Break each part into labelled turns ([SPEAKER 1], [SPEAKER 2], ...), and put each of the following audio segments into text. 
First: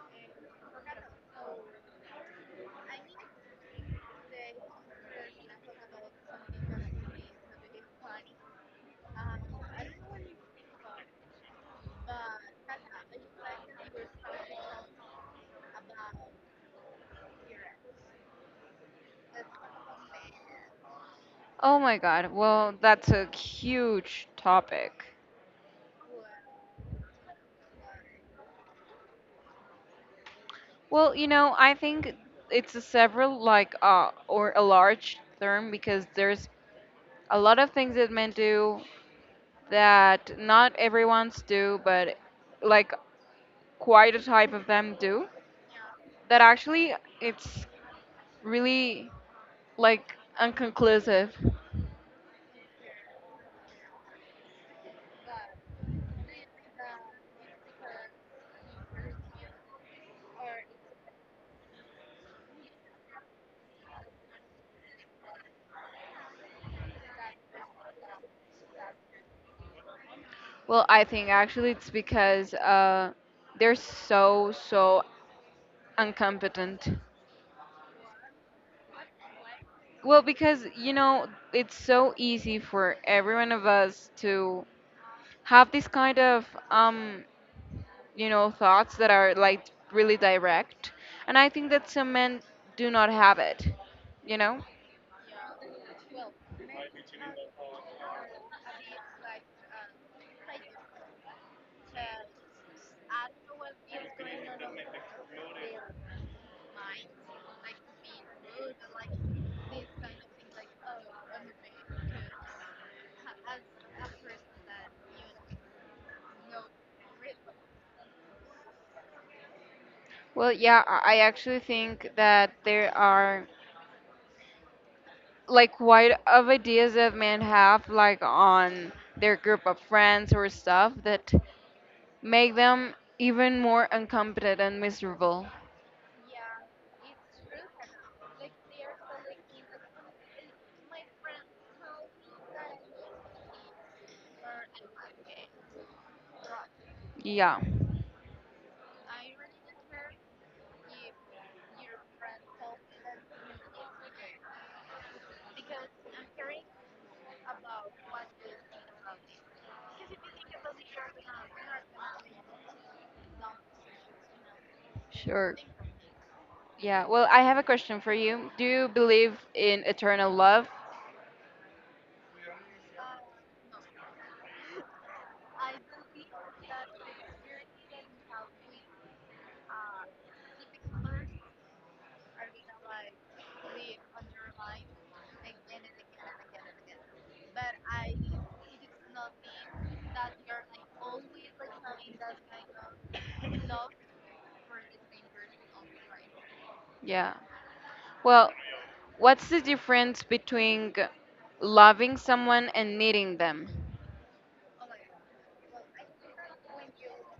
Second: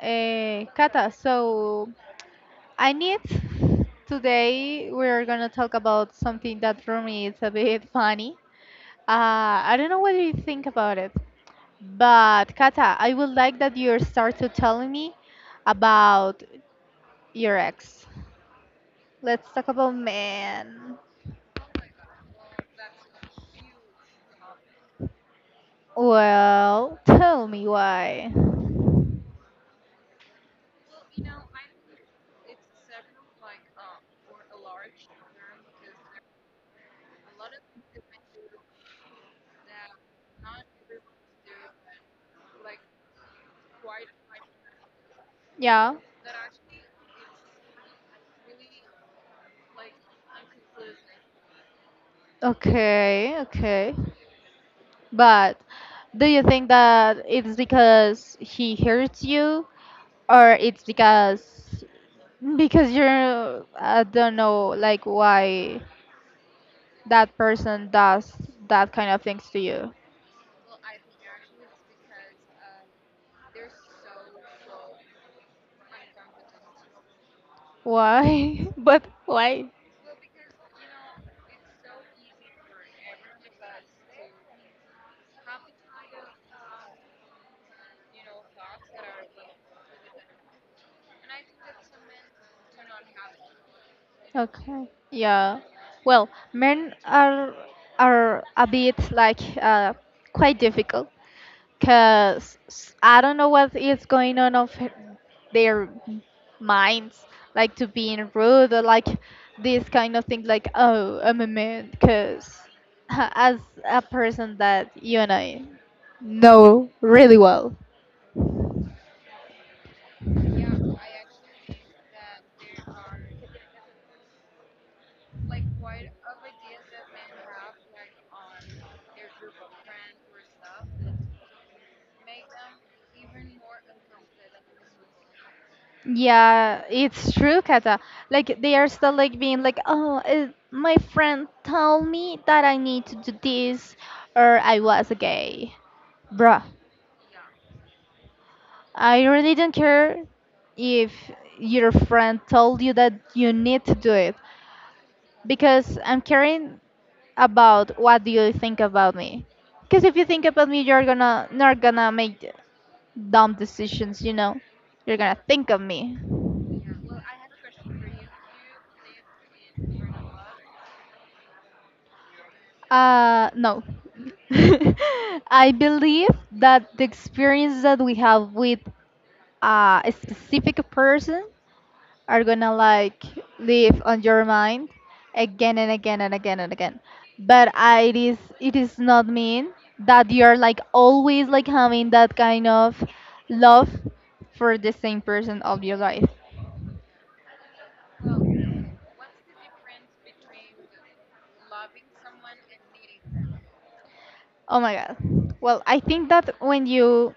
[SPEAKER 1] Kata, so I need today we're gonna talk about something that for me is a bit funny. I don't know what you think about it, but Kata, I would like that you start to telling me about your ex. Let's talk about men.
[SPEAKER 2] Oh my God. Well, that's a huge topic.
[SPEAKER 1] Well, tell me why.
[SPEAKER 2] Well, you know, I think it's a several like or a large term because there's a lot of things that men do that not everyone's do, but like quite a type of them do
[SPEAKER 1] Yeah.
[SPEAKER 2] that actually it's really like unconclusive.
[SPEAKER 1] Okay, okay. But do you think that it's because he hurts you or it's because you're I don't know like why that person does that kind of things to you?
[SPEAKER 2] Well, I think actually it's because they're so incompetent.
[SPEAKER 1] Why? But why?
[SPEAKER 2] Well, because you know, it's so easy for every one of us to have this kind of you know, thoughts that are like really direct, and I think that some men do not have it, you know?
[SPEAKER 1] Okay. Yeah. Well, men are a bit like quite difficult because I don't know what is going on of their minds, like to being rude or like this kind of thing, like oh I'm a man, because as a person that you and I know really well.
[SPEAKER 2] Well, yeah, I actually think that there are like quite of ideas that men have like on their group of friends or stuff that make them even more incompetent and miserable.
[SPEAKER 1] Yeah, it's true, Kata. Like they are still like being like, oh, my friend told me that I need to do this, or I was gay, bruh.
[SPEAKER 2] Yeah,
[SPEAKER 1] I really don't care if your friend told you that you need to do it because I'm caring about what do you think about me. Because if you think about me, you're gonna not gonna make dumb decisions. You know, you're gonna
[SPEAKER 2] sure.
[SPEAKER 1] think of me.
[SPEAKER 2] Yeah, well, I have a question for you. Do you believe in eternal love?
[SPEAKER 1] No. I believe that the experience that we have with a specific person are gonna like live on your mind again and again and again and again. But it is not mean that you're like always like having that kind of love for the same person of your life.
[SPEAKER 2] Yeah. Well, what's the difference between loving someone and needing them?
[SPEAKER 1] Oh my god. Well, I think that when you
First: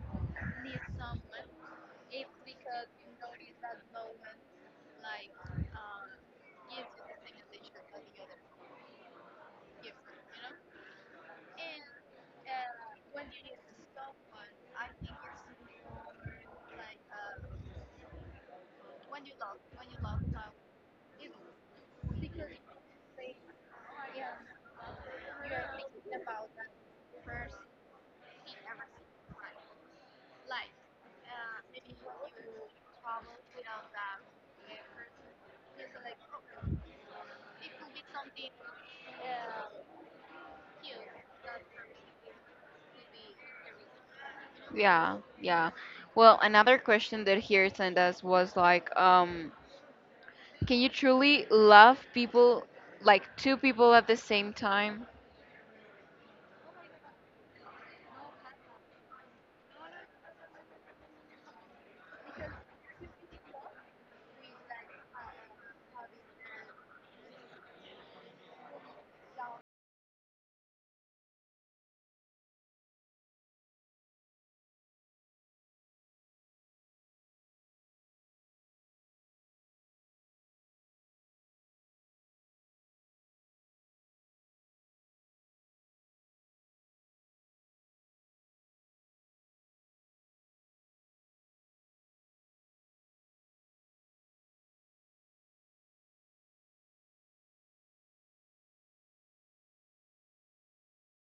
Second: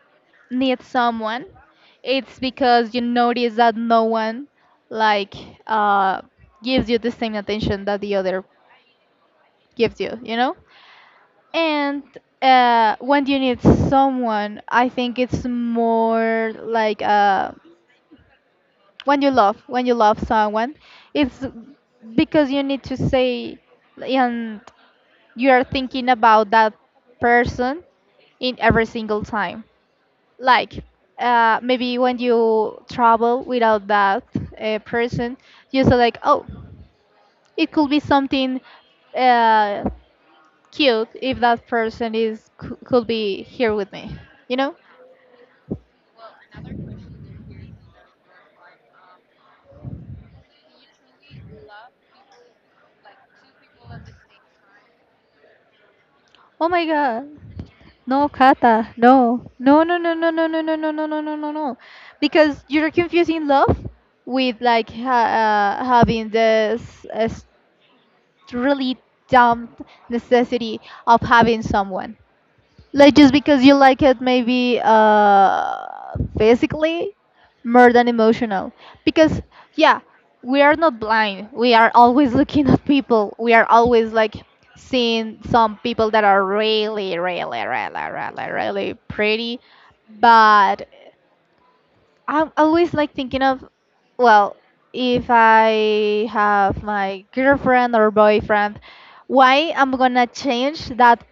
[SPEAKER 1] need someone, it's because you notice that no one like uh gives you the same attention that the other gives you, you know? And when you need someone, I think it's more like when you love someone, it's because you need to say and you are thinking about that person in every single time. Like maybe when you travel without that person, you say like, oh, it could be something uh, cute if that person is could be here with me, you know?
[SPEAKER 2] Yeah, yeah. Well, another question that here sent us was like, can you truly love people, like two people at the same time?
[SPEAKER 1] Oh my god. No, Kata. No. No, no, no, no, no, no, no, no, no, no, no, no, no. Because you're confusing love with like ha having this uh, really dumb necessity of having someone. Like just because you like it, maybe physically more than emotional. Because yeah, we are not blind. We are always looking at people. We are always like seeing some people that are really, really, really, really, really pretty. But I'm always like thinking of, well, if I have my girlfriend or boyfriend, why I'm gonna change that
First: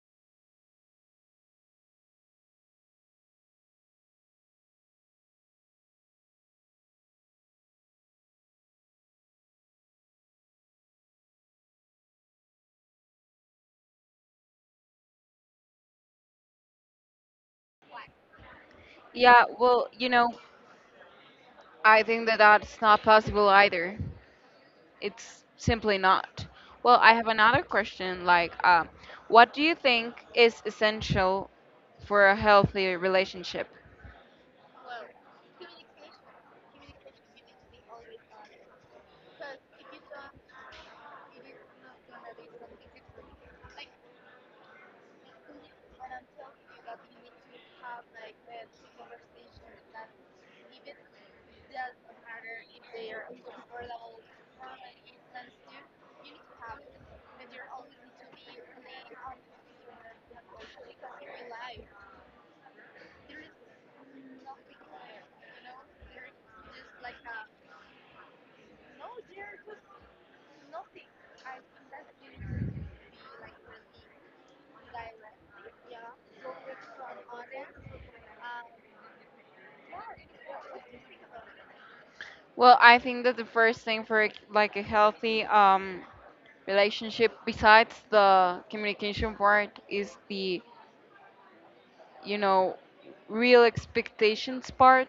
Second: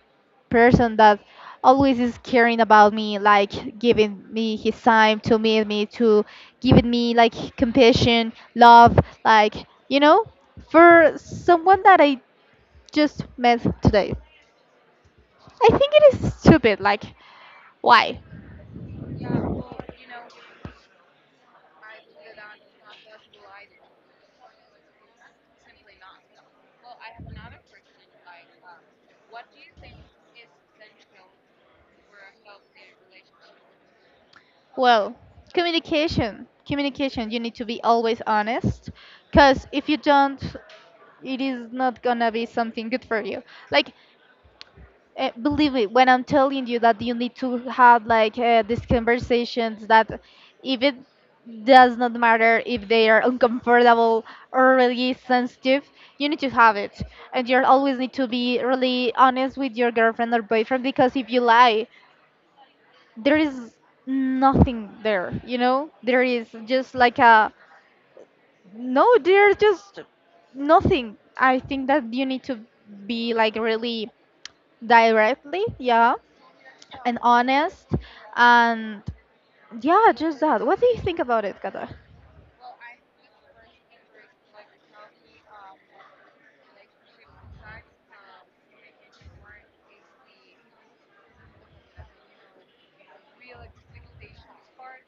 [SPEAKER 1] person that always is caring about me, like giving me his time to meet me, to giving me like compassion, love, like, you know, for someone that I just met today. I think it is stupid. Like, why?
[SPEAKER 2] Yeah, well, you know, I think that that's not possible either. It's simply not. Well, I have another question. Like, what do you think is essential for a healthy relationship?
[SPEAKER 1] Well, communication. Communication. You need to be always honest because if you don't, it is not gonna be something good for you. Like, believe me when I'm telling you that you need to have like these conversations that if it does not matter if they are uncomfortable or really sensitive, you need to have it. And you always need to be really honest with your girlfriend or boyfriend because if you lie, there is nothing there, you know? There is just like a no, there's just nothing. I think that you need to be like really directly, yeah and honest. And yeah, just that. What do you think about it, Kata?
[SPEAKER 2] Well, I think that the first thing for like a healthy relationship, besides the communication part, is the you know real expectations part,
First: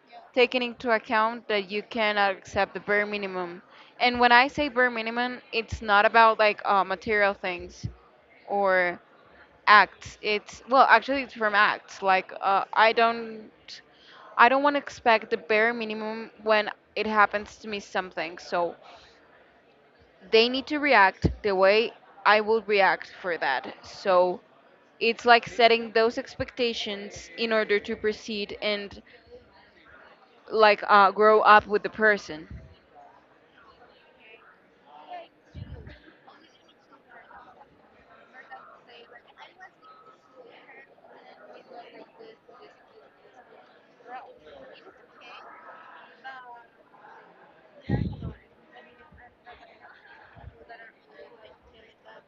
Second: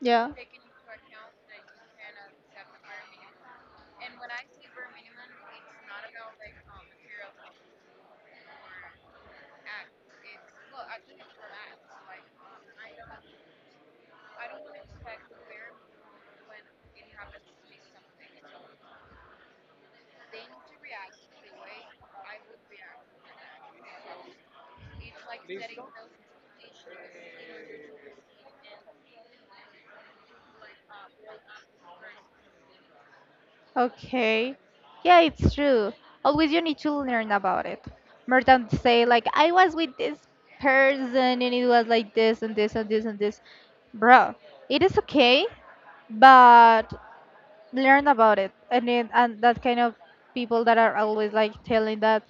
[SPEAKER 1] Yeah.
[SPEAKER 2] taking into account that you cannot accept the bare minimum. And when I say bare minimum, it's not about like material things or acts. It's well actually it's from acts like I don't want to expect the bare minimum when it happens to me something, so they need to react the way I will react for that. So it's like setting those expectations in order to proceed and like grow up with the person.
[SPEAKER 1] Okay. Yeah, it's true. Always you need to learn about it. More than to say like I was with this person and it was like this and this and this and this. Bro, it is okay, but learn about it. And it, and that kind of people that are always like telling that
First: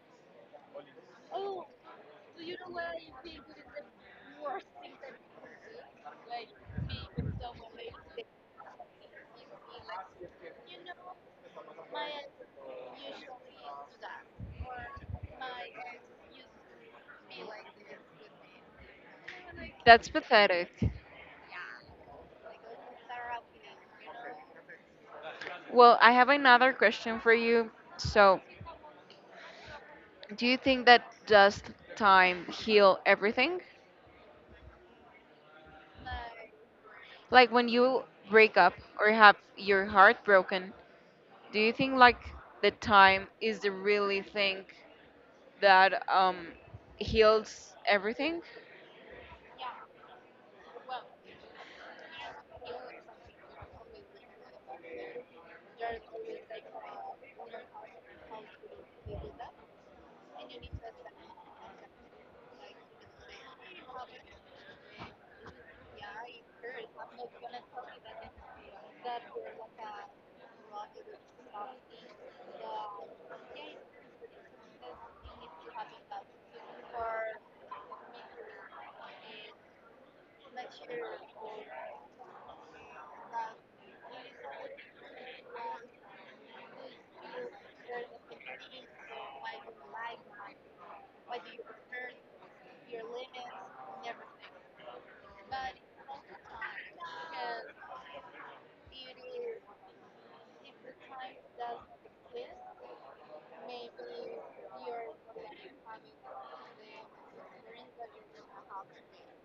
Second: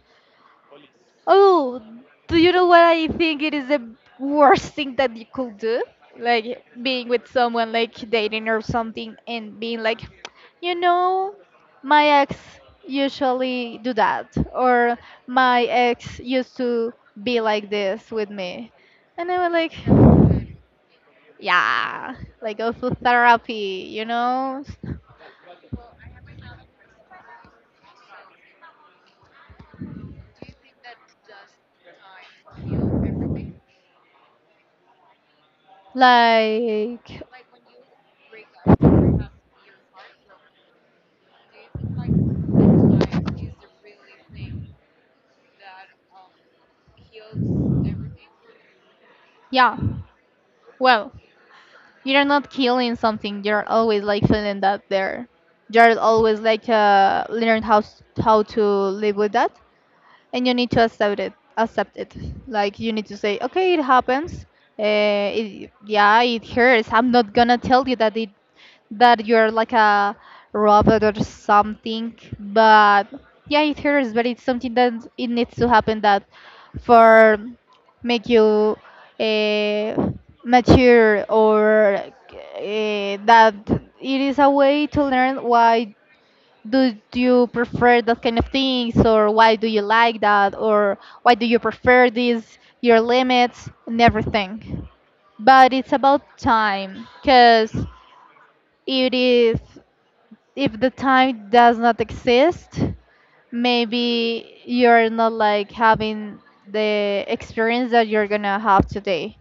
[SPEAKER 1] oh, do you know what I think it is the worst thing that you could do? Like being with someone, like dating or something, and being like, you know, my ex usually do that, or my ex used to be like this with me. And I was like,
[SPEAKER 2] That's pathetic.
[SPEAKER 1] yeah, like go for therapy, you know?
[SPEAKER 2] Well, I have another question for you. So, do you think that does time heal everything?
[SPEAKER 1] Like,
[SPEAKER 2] Like when you break up or have your heart broken, do you think like the time is the really thing that heals everything?
[SPEAKER 1] yeah, well, you're not killing something. You're always like feeling that there. You're always like learn how how to live with that, and you need to accept it. Accept it. Like you need to say, okay, it happens. Yeah, it hurts. I'm not gonna tell you that it that you're like a robot or something. But yeah, it hurts, but it's something that it needs to happen that for make you uh, mature or that it is a way to learn why do you prefer that kind of things or why do you like that or why do you prefer these your limits and everything but it's about time because it is if the time does not exist, maybe you're not like having the experience that you're gonna have today.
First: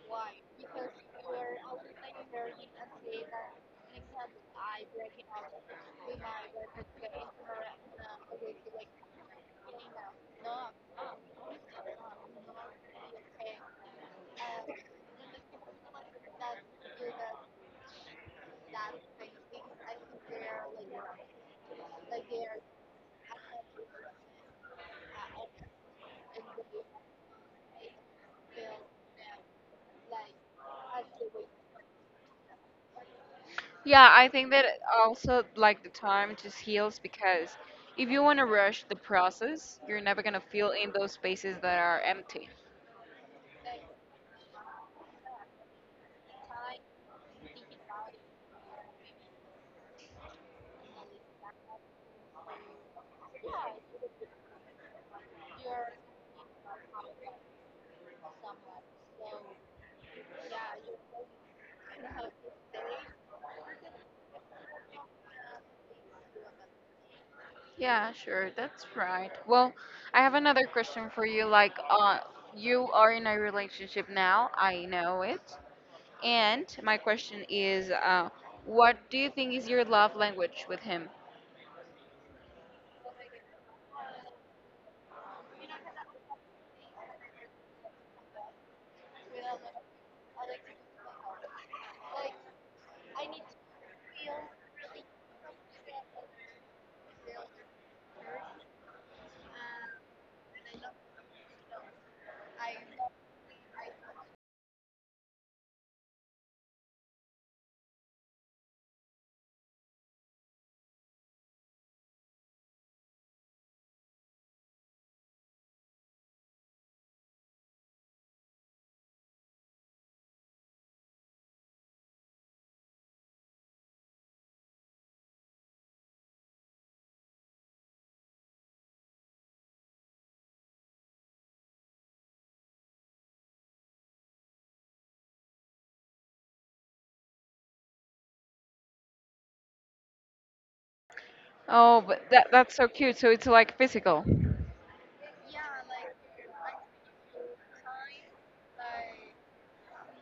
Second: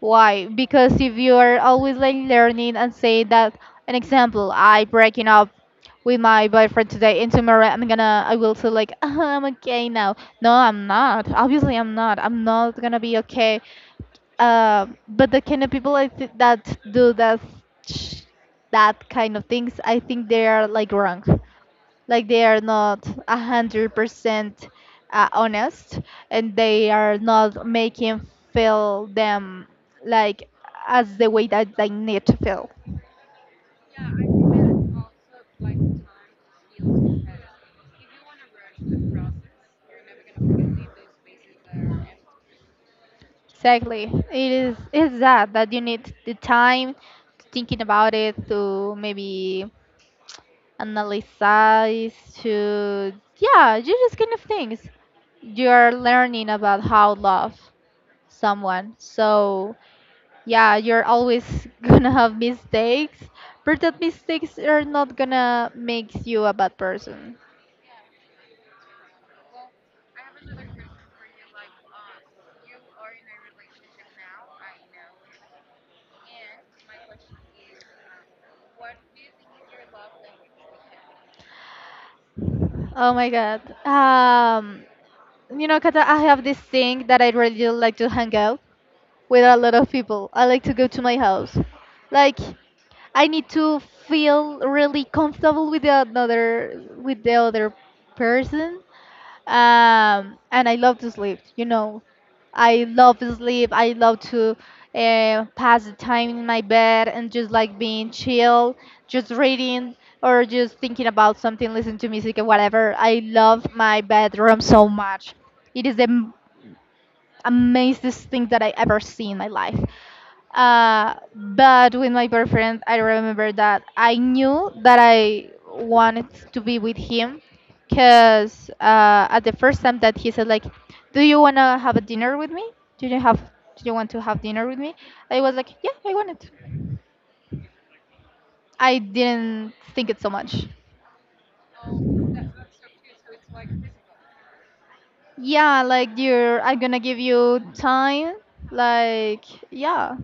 [SPEAKER 1] Why? Because if you are always like learning and say that an example, I breaking up with my boyfriend today and tomorrow I'm gonna I will say like I'm okay now. No, I'm not. Obviously I'm not. I'm not gonna be okay. But the kind of people that do that sh- that kind of things, I think they are like wrong like they are not 100% honest and they are not making feel them like as the way that they need to feel
[SPEAKER 2] Yeah, I think that also like the time just heals, because if you want to rush the process, you're never going to feel in those spaces that are empty.
[SPEAKER 1] exactly it is it's that that you need the time to thinking about it to maybe analyze to yeah you just kind of things you're learning about how love someone so yeah, you're always gonna have mistakes, but that mistakes are not gonna make you a bad person.
[SPEAKER 2] Yeah, sure. That's right. Well, I have another question for you. Like, you are in a relationship now. I know it. And my question is, what do you think is your love language with him?
[SPEAKER 1] Oh my god. Kata, I have this thing that I really like to hang out with a lot of people. I like to go to my house. Like, I need to feel really comfortable with the another with the other person. And I love to sleep. You know, I love sleep. I love to pass the time in my bed and just like being chill, just reading or just thinking about something, listening to music or whatever. I love my bedroom so much. It is the amazing thing that I ever see in my life. But with my boyfriend, I remember that I knew that I wanted to be with him because at the first time that he said like, "Do you wanna have a dinner with me? Do you want to have dinner with me?" I was like, "Yeah, I want it." I didn't think it so much.
[SPEAKER 2] Oh, but that's so cute. So it's like physical.
[SPEAKER 1] Yeah, like you're, I'm gonna give you time. Like, yeah.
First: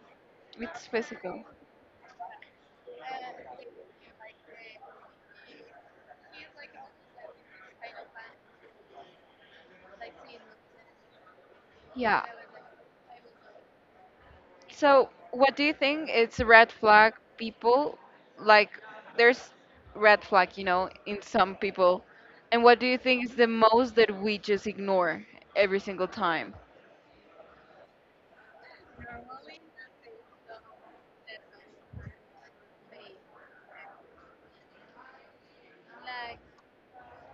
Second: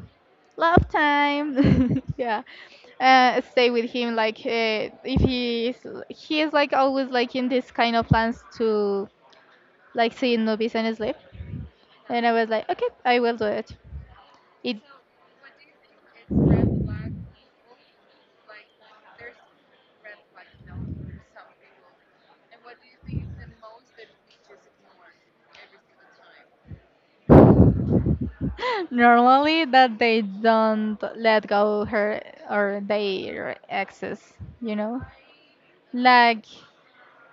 [SPEAKER 1] Love
[SPEAKER 2] It's physical.
[SPEAKER 1] time yeah stay with him like if he is like always like in this kind of plans to like seeing movies and sleep
[SPEAKER 2] Yeah.
[SPEAKER 1] and I was like okay I will do it
[SPEAKER 2] So, what do you think? It's a red flag people like there's red flag, you know, in some
[SPEAKER 1] it
[SPEAKER 2] people. And what do you think is the most that we just ignore every single time?
[SPEAKER 1] Normally, that they don't let go her or their exes, you know? Like,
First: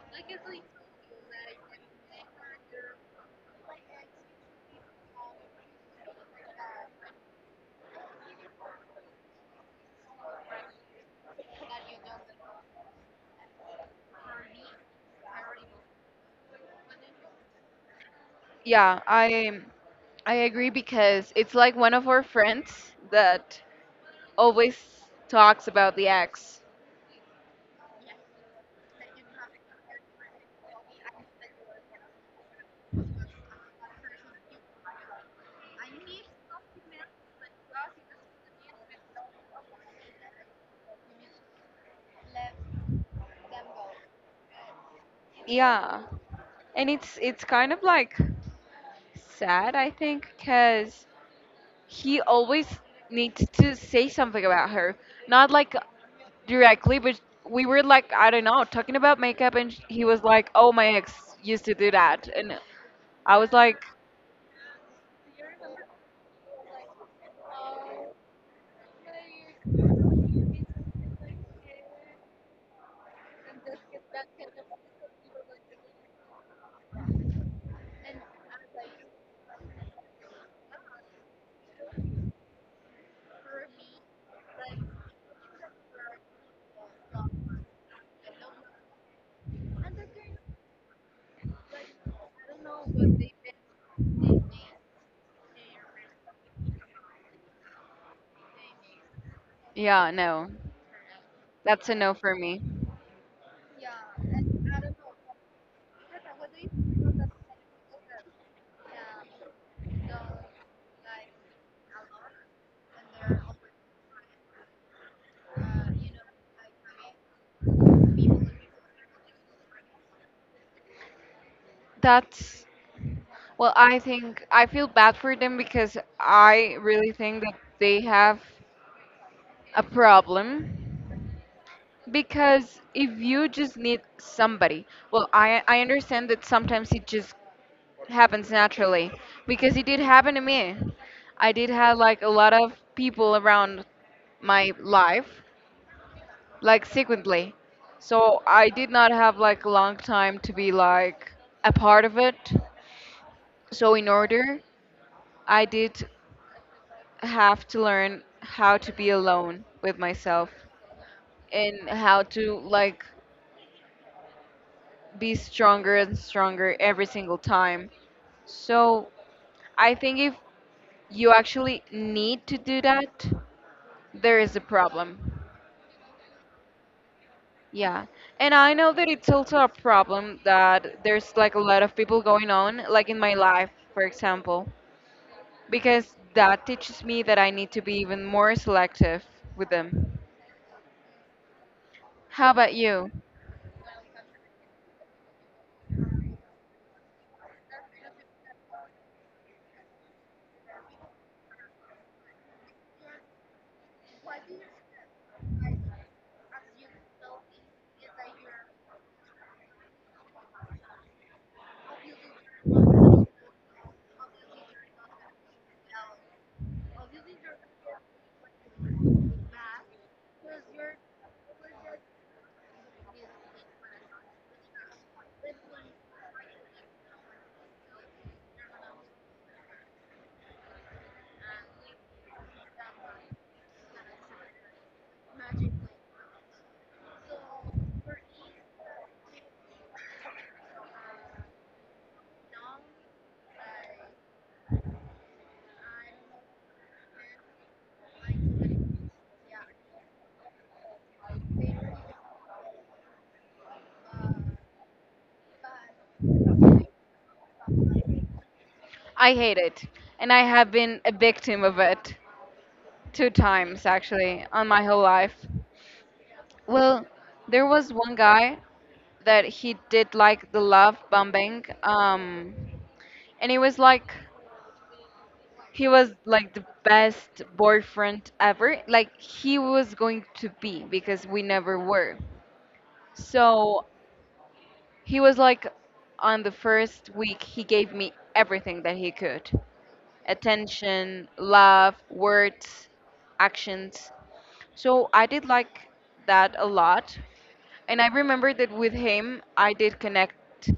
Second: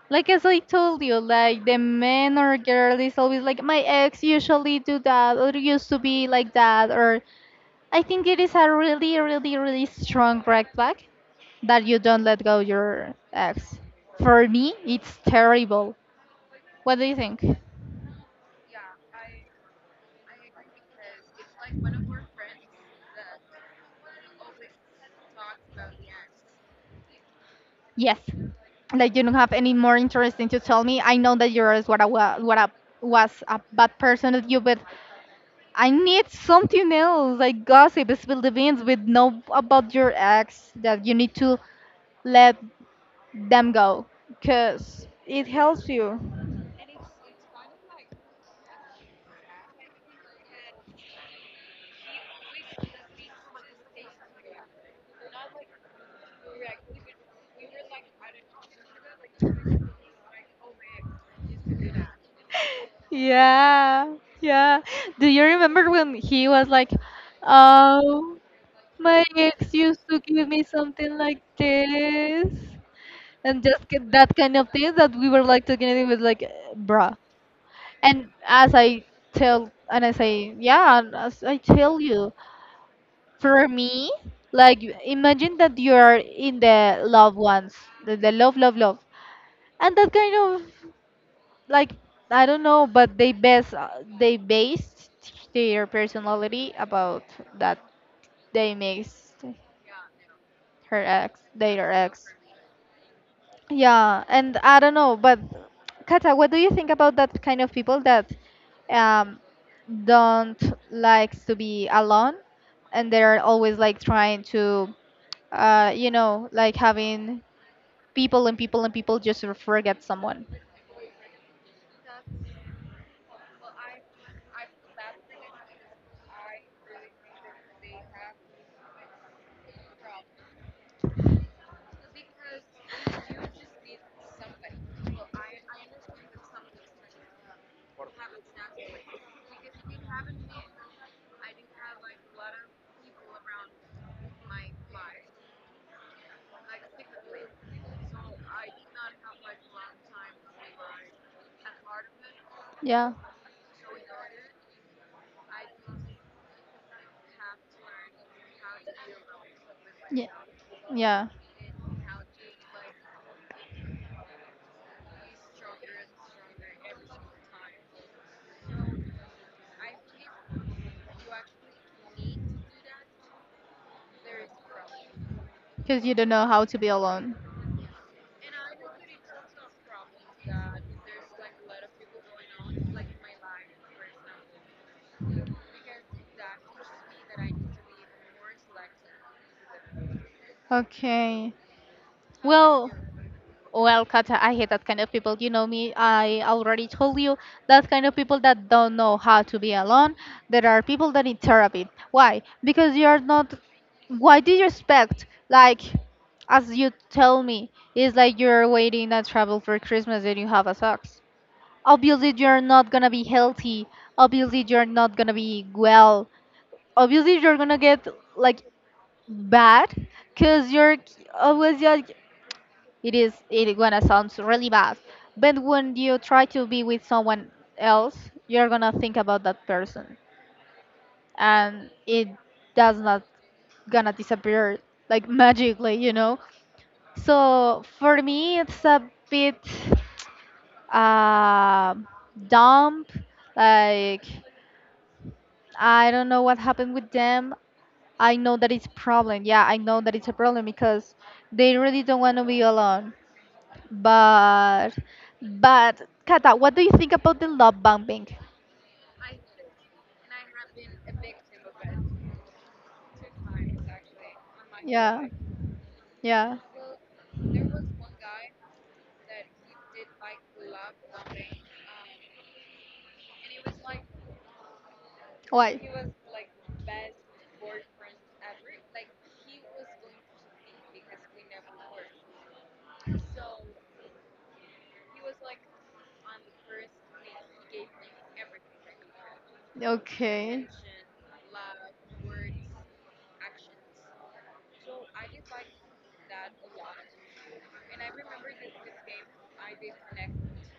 [SPEAKER 1] like as I told you, like the man or girl is always like, my ex usually do that or used to be like that, or I think it is a really, really, really strong red flag that you don't let go your ex. For me, it's terrible. What do you think?
[SPEAKER 2] Yeah, I agree because it's like one of our friends that always talks about the ex.
[SPEAKER 1] Yes, like you don't have any more interesting to tell me. I know that you're what I was a bad person at you, but I need something else, like gossip, spill the beans, with know about your ex that you need to let them go, cause it helps
[SPEAKER 2] Yeah.
[SPEAKER 1] you.
[SPEAKER 2] And it's kind of like sad, I think, because he always needs to say something about her. Not like directly, but we were like, I don't know, talking about makeup, and he was like, "Oh, my ex used to do that," and I was like,
[SPEAKER 1] Yeah, yeah. Do you remember when he was like, "Oh, my ex used to give me something like this"? And just get that kind of things that we were like talking and it was like, bruh, and as I tell, and I say yeah, and as I tell you, for me, like, imagine that you are in the loved ones, the love and that kind of, like, I don't know, but they based their personality about that, they mixed
[SPEAKER 2] "Yeah, no,
[SPEAKER 1] her ex
[SPEAKER 2] that's
[SPEAKER 1] their
[SPEAKER 2] a no
[SPEAKER 1] ex."
[SPEAKER 2] for me."
[SPEAKER 1] Yeah, and I don't know, but Kata, what do you think about that kind of people that um, don't like to be alone and they're always like trying to, like having people and people and people just to forget someone?
[SPEAKER 2] That's well, I think I feel bad for them because I really think that they have a problem, because if you just need somebody, well, I understand that sometimes it just happens naturally because it did happen to me. I did have like a lot of people around my life, like sequently. So I did not have like a long time to be like a part of it.
[SPEAKER 1] Yeah.
[SPEAKER 2] So in order, I did have to learn how to be alone with
[SPEAKER 1] Yeah.
[SPEAKER 2] myself
[SPEAKER 1] Yeah,
[SPEAKER 2] and how to like be stronger and stronger every single time. So I think if you actually need to do that, there is a problem.
[SPEAKER 1] because you don't know how to be alone.
[SPEAKER 2] Yeah. And I know that it's also a problem that there's like a lot of people going on, like in my life, for example, because that teaches me that I need to be even more selective with them.
[SPEAKER 1] Okay.
[SPEAKER 2] How about
[SPEAKER 1] Well,
[SPEAKER 2] you?
[SPEAKER 1] Katja, I hate that kind of people. You know me, I already told you that kind of people that don't know how to be alone. There are people that need therapy. Why? Because you are not. Why do you expect, like, as you tell me, it's like you're waiting and travel for Christmas and you have a socks. Obviously, you're not gonna be healthy. Obviously, you're not gonna be well. Obviously, you're gonna get, like, bad because you're always, like, it is it gonna sound really bad, but when you try to be with someone else, you're gonna think about that person, and it does not gonna disappear, like, magically, you know. So for me, it's a bit uh, dumb. Like, I don't know what happened with them. I know that it's problem, yeah, I know that it's a problem because they really don't want to be alone. But but Kata, what do you think about the love bombing?
[SPEAKER 2] I hate it. And I have been a victim of it two times actually on my whole
[SPEAKER 1] Yeah,
[SPEAKER 2] life.
[SPEAKER 1] yeah.
[SPEAKER 2] Well, there was one guy that he did like the love bombing and it was like
[SPEAKER 1] Why?
[SPEAKER 2] he was like the best boyfriend ever. Like he was going to be because we never were. So he was like on the first week he gave me everything that he could.
[SPEAKER 1] Okay.
[SPEAKER 2] Attention, love, words, actions. So I did like that a lot. And I remember that with him I did connect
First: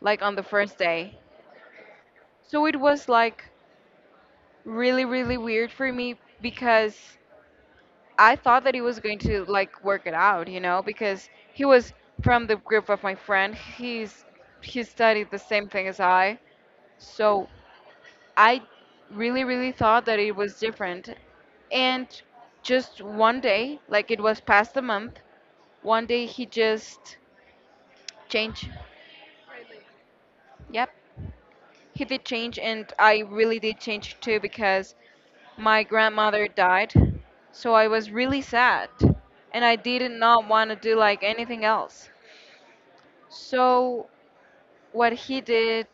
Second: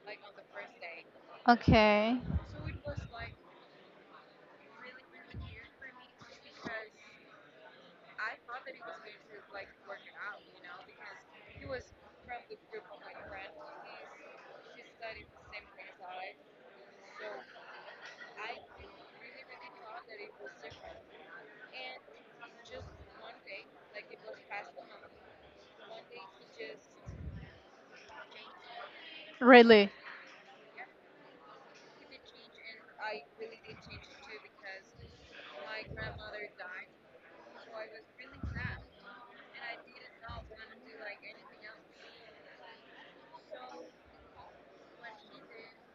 [SPEAKER 2] like on the first day.
[SPEAKER 1] Okay.
[SPEAKER 2] So it was like really really weird for me because I thought that he was going to like work it out, you know, because he was from the group of my friend. He's he studied the same thing as I. So I really really thought that it was different. And just one day, like it was past the month, one day he just changed.
[SPEAKER 1] Really?
[SPEAKER 2] Yep. He did change and I really did change too because my grandmother died. So I was really sad and I did not want to do like anything else. So what he did,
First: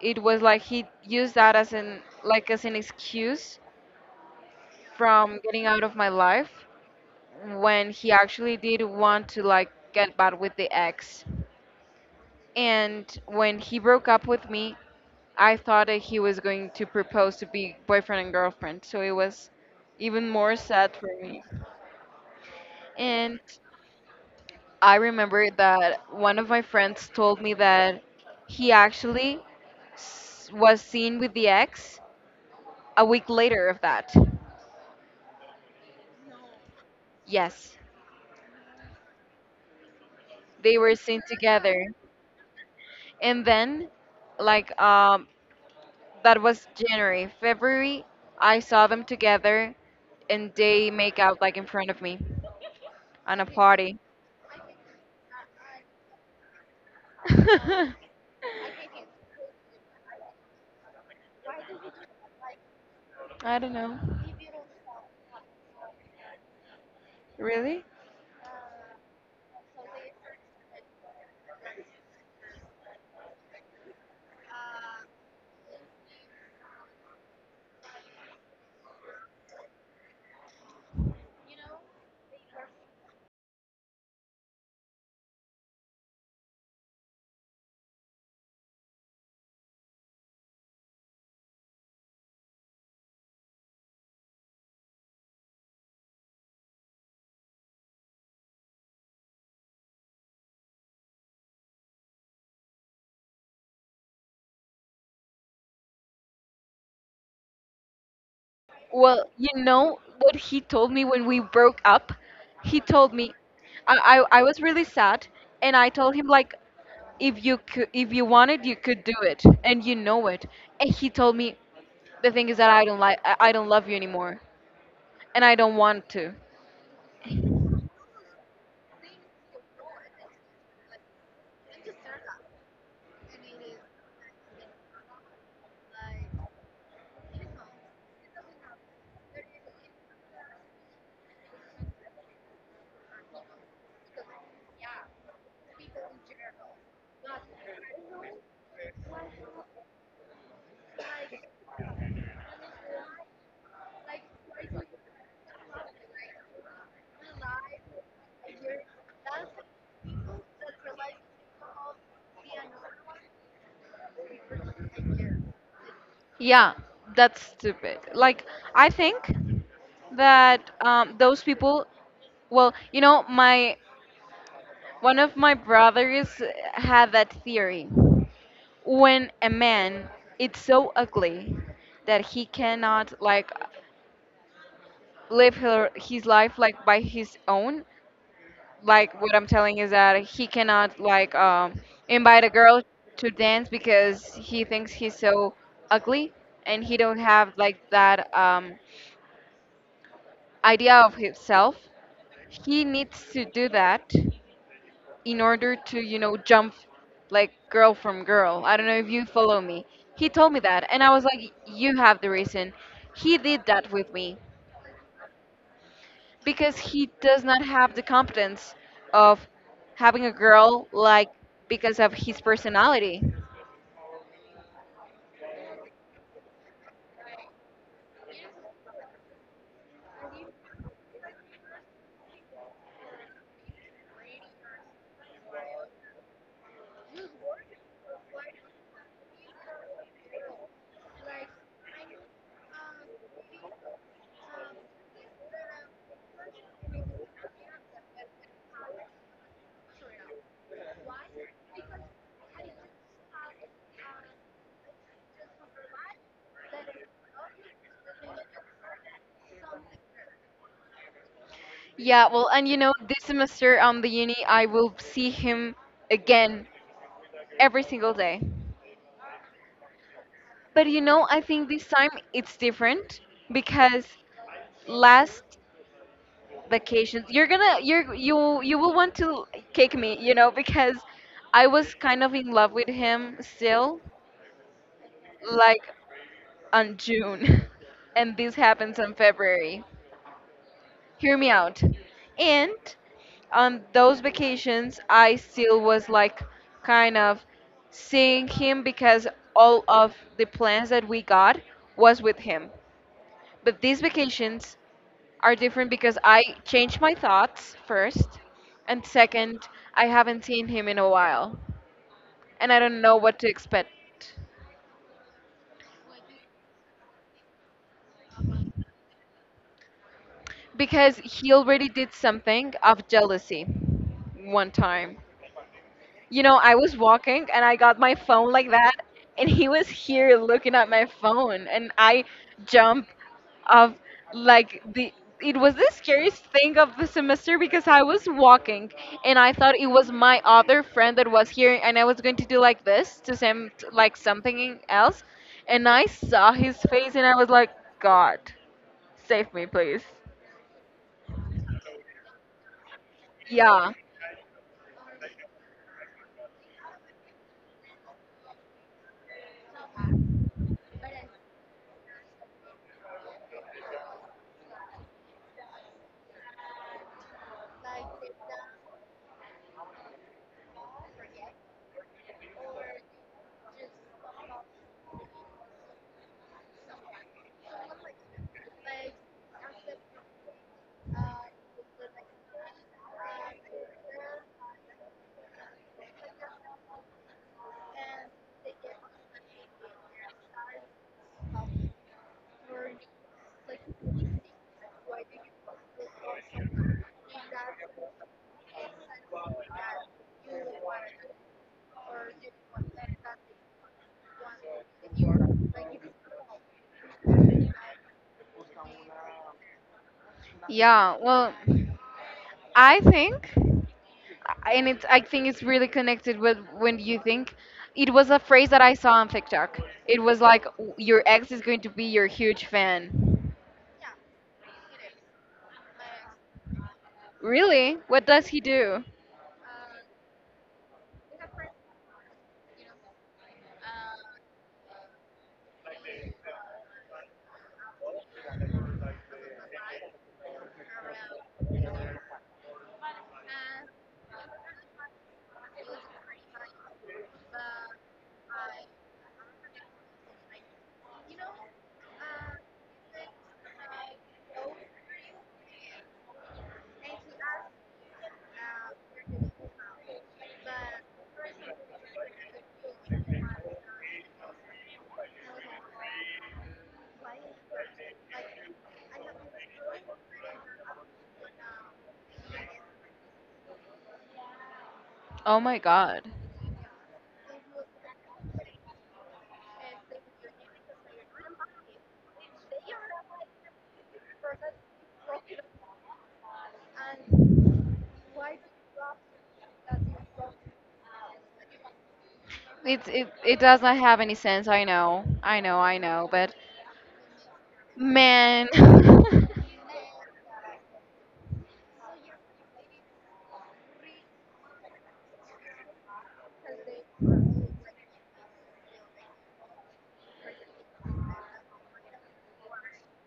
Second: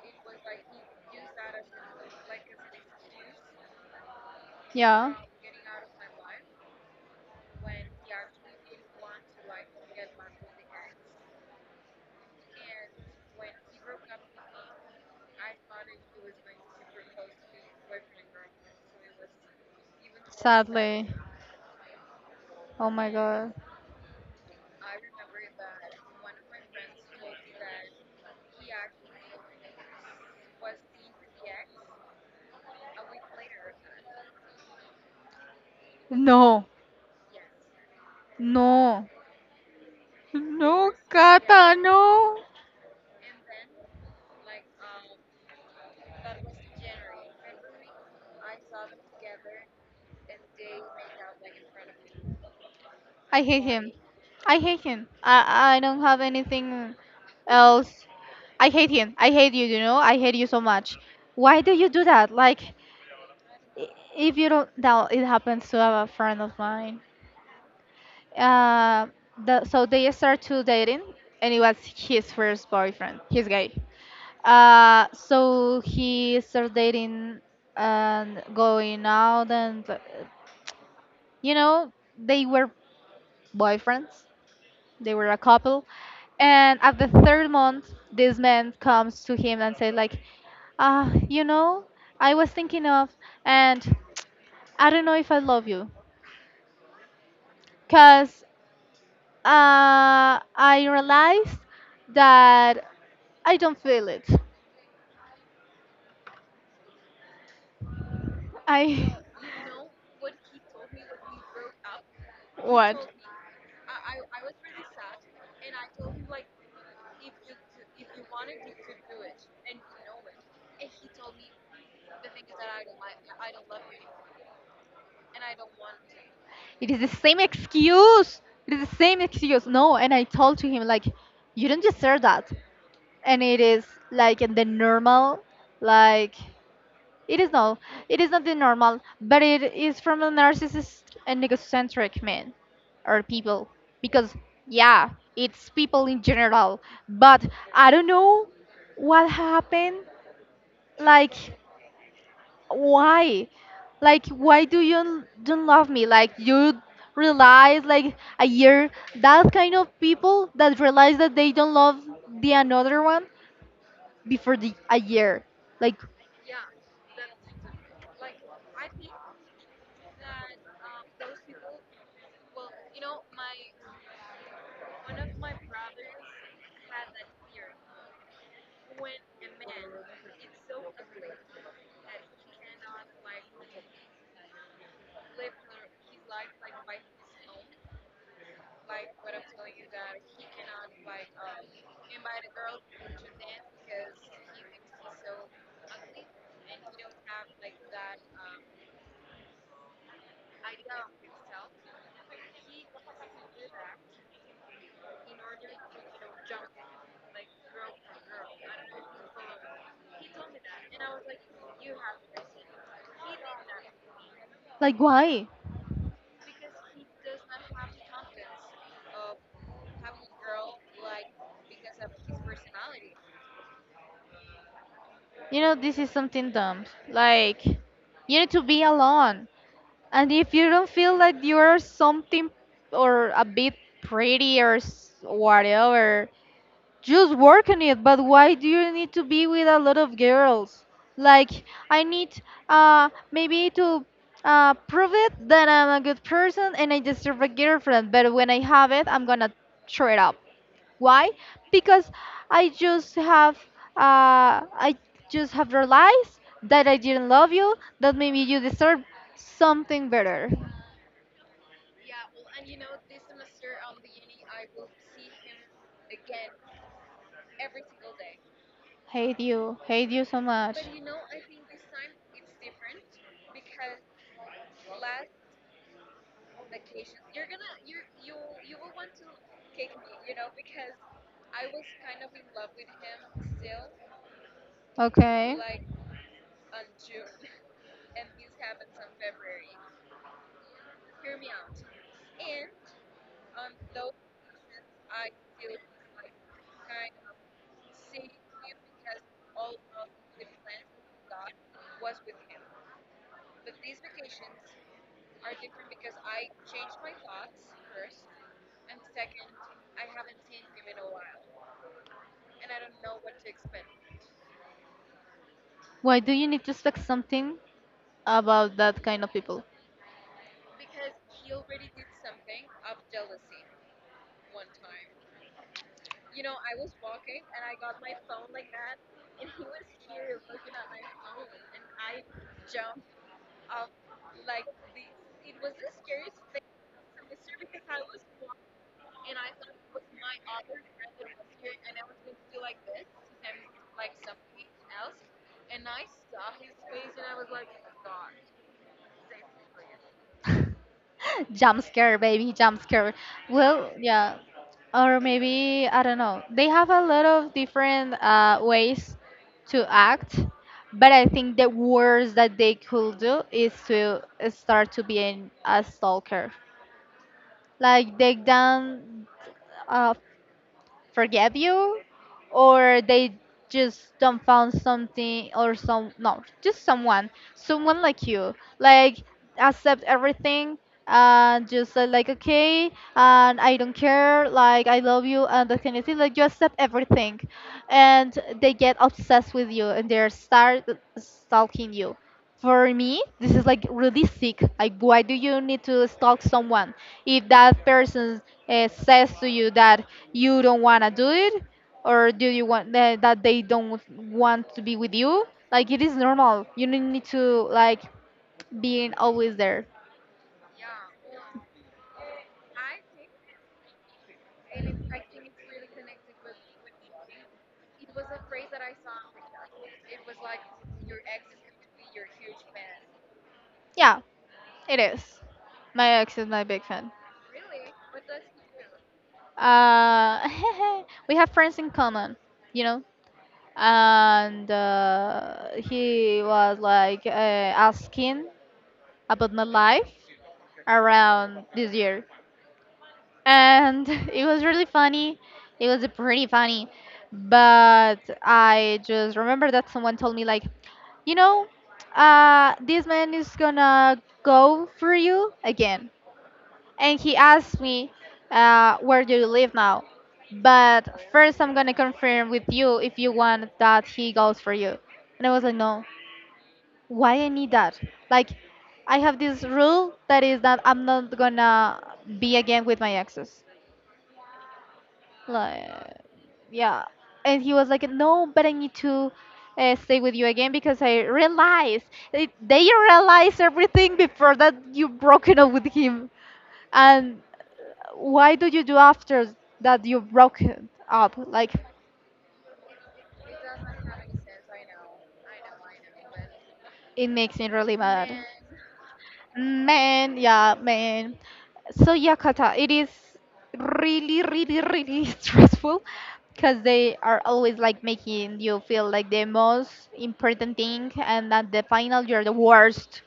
[SPEAKER 2] it was like he used that as an like as an excuse
[SPEAKER 1] Yeah.
[SPEAKER 2] from getting out of my life when he actually did want to like get back with the ex. And when he broke up with me, I thought that he was going to propose to be boyfriend and girlfriend. So it was even more sad for
[SPEAKER 1] Sadly.
[SPEAKER 2] me.
[SPEAKER 1] Oh my
[SPEAKER 2] And
[SPEAKER 1] god.
[SPEAKER 2] I remember that one of my friends told me that he actually was seen with the ex a week later of that.
[SPEAKER 1] No,
[SPEAKER 2] Yes,
[SPEAKER 1] no, no,
[SPEAKER 2] they were seen
[SPEAKER 1] Kata,
[SPEAKER 2] together.
[SPEAKER 1] no.
[SPEAKER 2] And then, like, that was January. February, I saw them together and they make out, like, in front of me on
[SPEAKER 1] I
[SPEAKER 2] a
[SPEAKER 1] hate him.
[SPEAKER 2] party.
[SPEAKER 1] I hate him. I don't have anything
[SPEAKER 2] I
[SPEAKER 1] else. I hate him. I hate you. You know, I hate you so much. Why do you do that?
[SPEAKER 2] don't
[SPEAKER 1] I-
[SPEAKER 2] know.
[SPEAKER 1] if you don't, now it happens to a friend of mine.
[SPEAKER 2] Really?
[SPEAKER 1] Uh, so they start to dating, and it was his first boyfriend. He's gay. So he started dating and going out and, you know, they were boyfriends, they were a couple. And at the third month, this man comes to him and says, like, ah, you know, I was thinking of, and I don't know if I love you, cause I realized that I don't feel it. I
[SPEAKER 2] Well, you know what he told me when we broke up? He told me, I, I was really sad, and I told him like, if you could, if you wanted, you could do it, and you know it. And he told me, the thing is that I don't love you anymore and I don't want to.
[SPEAKER 1] It is the same excuse. It is the same excuse. No, and I told to him like, you don't deserve that. And it is like the normal, like it is not. It is not the normal, but it is from a narcissist and egocentric man or people. Because yeah, it's people in general. But I don't know what happened. Like why? Like why do you don't love me? Like you realize like a year that kind of people that realize that they don't love the another one before the a year. Like.
[SPEAKER 2] Yeah, that's stupid. Like I think that those people well, you know, my one of my brothers had that theory. When a man it's so ugly that he cannot like live her, his life like by his own, like what I'm telling is that he cannot like invite a girl to dance because he thinks he's so ugly and he don't have like that idea of himself. He needs to do that in order to you know jump like girl from girl. I don't know if you follow me. He told me that and I was like, you have the reason. He did that with me.
[SPEAKER 1] Like, why?
[SPEAKER 2] Because he does not have the competence of having a girl like because of his personality.
[SPEAKER 1] You know, this is something dumb. Like, you need to be alone. And if you don't feel like you're something or a bit pretty or whatever, just work on it, but why do you need to be with a lot of girls? Like, I need maybe to prove it that I'm a good person and I deserve a girlfriend, but when I have it, I'm gonna throw it up. Why? Because I just have I just have realized that I didn't love you, that maybe you deserve something better.
[SPEAKER 2] Yeah, well, and you know, this semester on the uni, I will see him again every single day.
[SPEAKER 1] Hate you so much.
[SPEAKER 2] But you know, I think this time it's different because last vacations, you're gonna, you're, you will want to kick me, you know, because I was kind of in love with him still,
[SPEAKER 1] Okay.
[SPEAKER 2] like on June, and this happens in February. Hear me out. And on those vacations, I still was like kind of seeing him because all of the plans that we got was with him. But these vacations are different because I changed my thoughts first, and second, I haven't seen him in a while, and I don't know what to expect
[SPEAKER 1] Why do you need to expect something about that kind of people?
[SPEAKER 2] because he already did something of jealousy one time. You know, I was walking and I got my phone like that, and he was here looking at my phone, and I jumped of like the it was the scariest thing of the semester because I was walking and I thought it was my other friend that was here and I was going to do like this to him like something else. And I saw his face and I was like, god save me please.
[SPEAKER 1] Jump scare, baby, jump scare. Well,
[SPEAKER 2] Yeah,
[SPEAKER 1] yeah. Or maybe, I don't know. They have a lot of different ways to act, but I think the worst that they could do is to start to be a stalker. Like, take down uh, forgive you, or they just don't found something or some no just someone someone like you, like, accept everything and just say like okay, and I don't care, like, I love you and that kind of thing, like you accept everything, and they get obsessed with you and they start stalking you. For me this is like really sick. Like why do you need to stalk someone if that person says to you that you don't want to do it, or do you want that, they don't want to be with you. Like it is normal, you don't need to, like, being always there.
[SPEAKER 2] yeah, well I think, and it's I think it's really connected with when you think it was a phrase that I saw on TikTok. It was like, Your ex is going to be your huge fan."
[SPEAKER 1] Yeah, it is, my ex is my big fan.
[SPEAKER 2] Really? What does he do?
[SPEAKER 1] uh we have friends in common, you know, and he was like asking about my life around this year, and it was really funny. It was pretty funny, but I just remember that someone told me like, you know, this man is gonna go for you again, and he asked me, where do you live now? But first, I'm gonna confirm with you if you want that he goes for you. And I was like, no, why I need that? Like, I have this rule that is that I'm not gonna be again with my exes.
[SPEAKER 2] Oh my
[SPEAKER 1] Like.
[SPEAKER 2] god.
[SPEAKER 1] Yeah, and he was like, no, but I need to stay with you again because I realized, they realized everything before that you broken up with him. And why do you do after that you broken up, like,
[SPEAKER 2] It's it does not have any sense. I know. I know. I know, but
[SPEAKER 1] it makes me really mad.
[SPEAKER 2] man,
[SPEAKER 1] Man, yeah, man. So yeah, Kata, it is really, really, really stressful because they are always like making you feel like the most important thing, and at the final you're the worst.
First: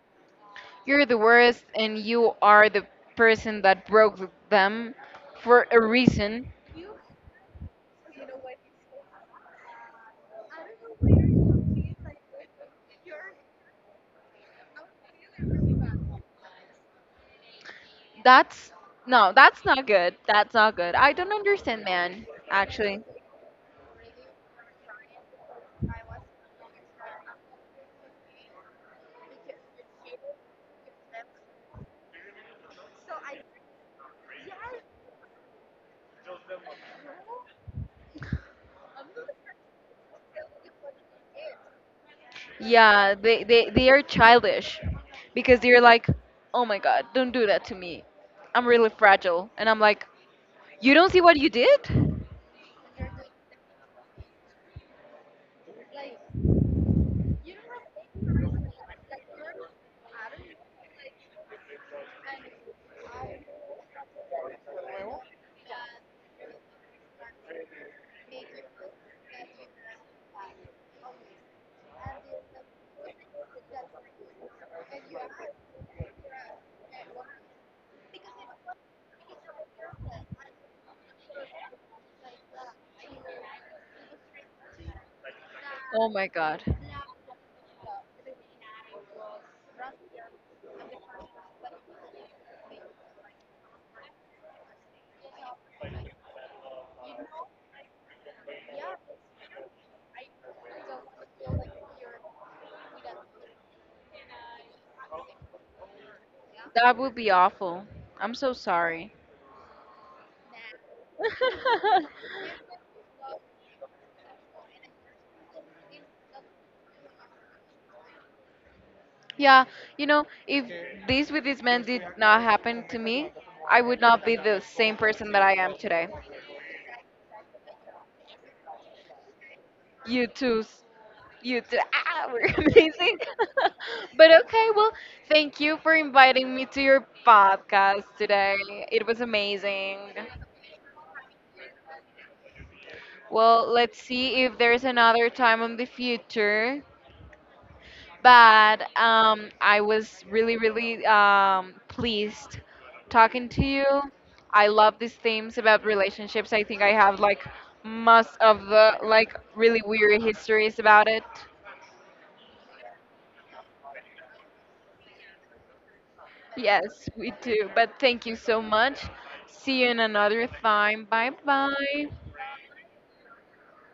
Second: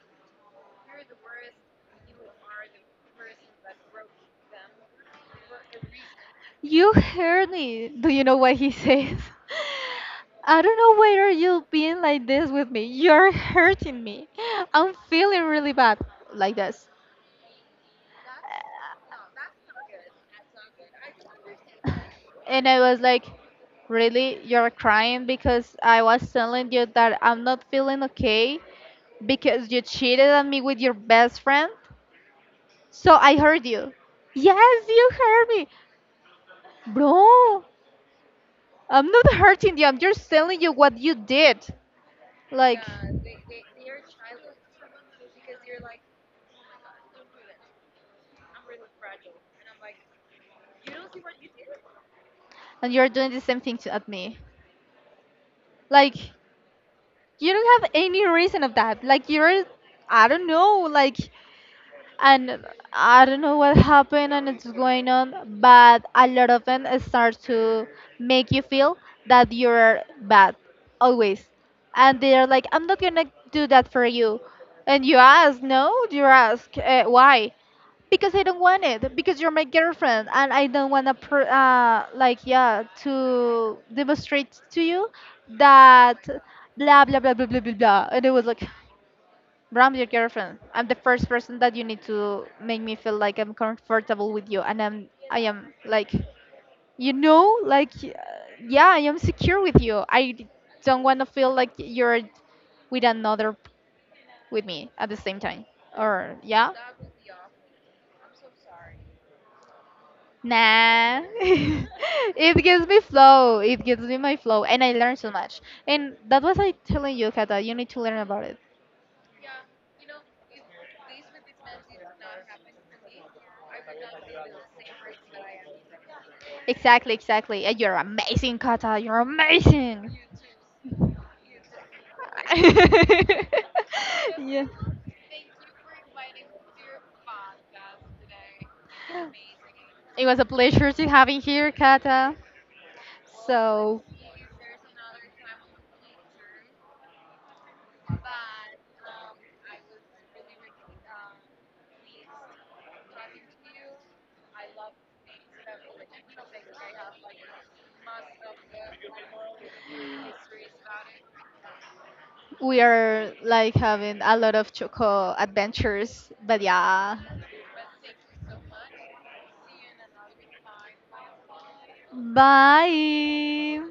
[SPEAKER 2] you're the worst and you are the person that broke them for a reason.
[SPEAKER 1] You heard me. Do you know what he says? I don't know whether you've been like this with me. You're hurting me. I'm feeling really bad like this.
[SPEAKER 2] That's no, that's not good. That's not good. I don't understand, man,
[SPEAKER 1] And I was
[SPEAKER 2] actually.
[SPEAKER 1] like, really, you're crying because I was telling you that I'm not feeling okay because you cheated on me with your best friend. So I hurt you. Yes, you hurt me. Bro, I'm not hurting you. I'm just telling you what you did. Like,
[SPEAKER 2] Yeah, they are childish because they're like, oh my god, don't do that to me. I'm really fragile. And I'm like, you don't see what you did?
[SPEAKER 1] and you're doing the same thing to, at me. Like, you don't have any reason of that. Like, you're, I don't know, like, and I don't know what happened and it's going on, but a lot of them start to make you feel that you're bad always, and they're like, "I'm not gonna do that for you," and you ask, "No," you ask, "Why?" Because I don't want it. Because you're my girlfriend, and I don't wanna, like, yeah, to demonstrate to you
[SPEAKER 2] Oh
[SPEAKER 1] that
[SPEAKER 2] my god.
[SPEAKER 1] blah blah blah blah blah blah blah. And it was like, Bram, your girlfriend. I'm the first person that you need to make me feel like I'm comfortable with you, and I am like, you know, like, yeah, I am secure with you. Don't want to feel like you're with another p- with me at the same time. Or yeah,
[SPEAKER 2] That would be awful. I'm so sorry.
[SPEAKER 1] nah. It gives me flow. It gives me my flow, and I learn so much. And that was I telling you, Kata. You need to learn about it.
[SPEAKER 2] Yeah, you know, if this with these men did not happen to me, I would not be the same person that I am today.
[SPEAKER 1] Exactly, exactly. And you're amazing, Kata. You're amazing.
[SPEAKER 2] You too. You too. Ah, we're amazing. But
[SPEAKER 1] Yeah.
[SPEAKER 2] okay, well, thank you for inviting me to your podcast today. It was amazing.
[SPEAKER 1] It was a pleasure to having here, Kata.
[SPEAKER 2] Well, let's
[SPEAKER 1] So
[SPEAKER 2] see if there's another time in the future. But I was really, really pleased talking to you. I love these themes about relationships. I think I have like most of the like really weird histories about it.
[SPEAKER 1] we are like having a lot of choco adventures, but
[SPEAKER 2] Yes,
[SPEAKER 1] yeah.
[SPEAKER 2] we do. But thank you so much. See you in another time. Bye bye.
[SPEAKER 1] Bye.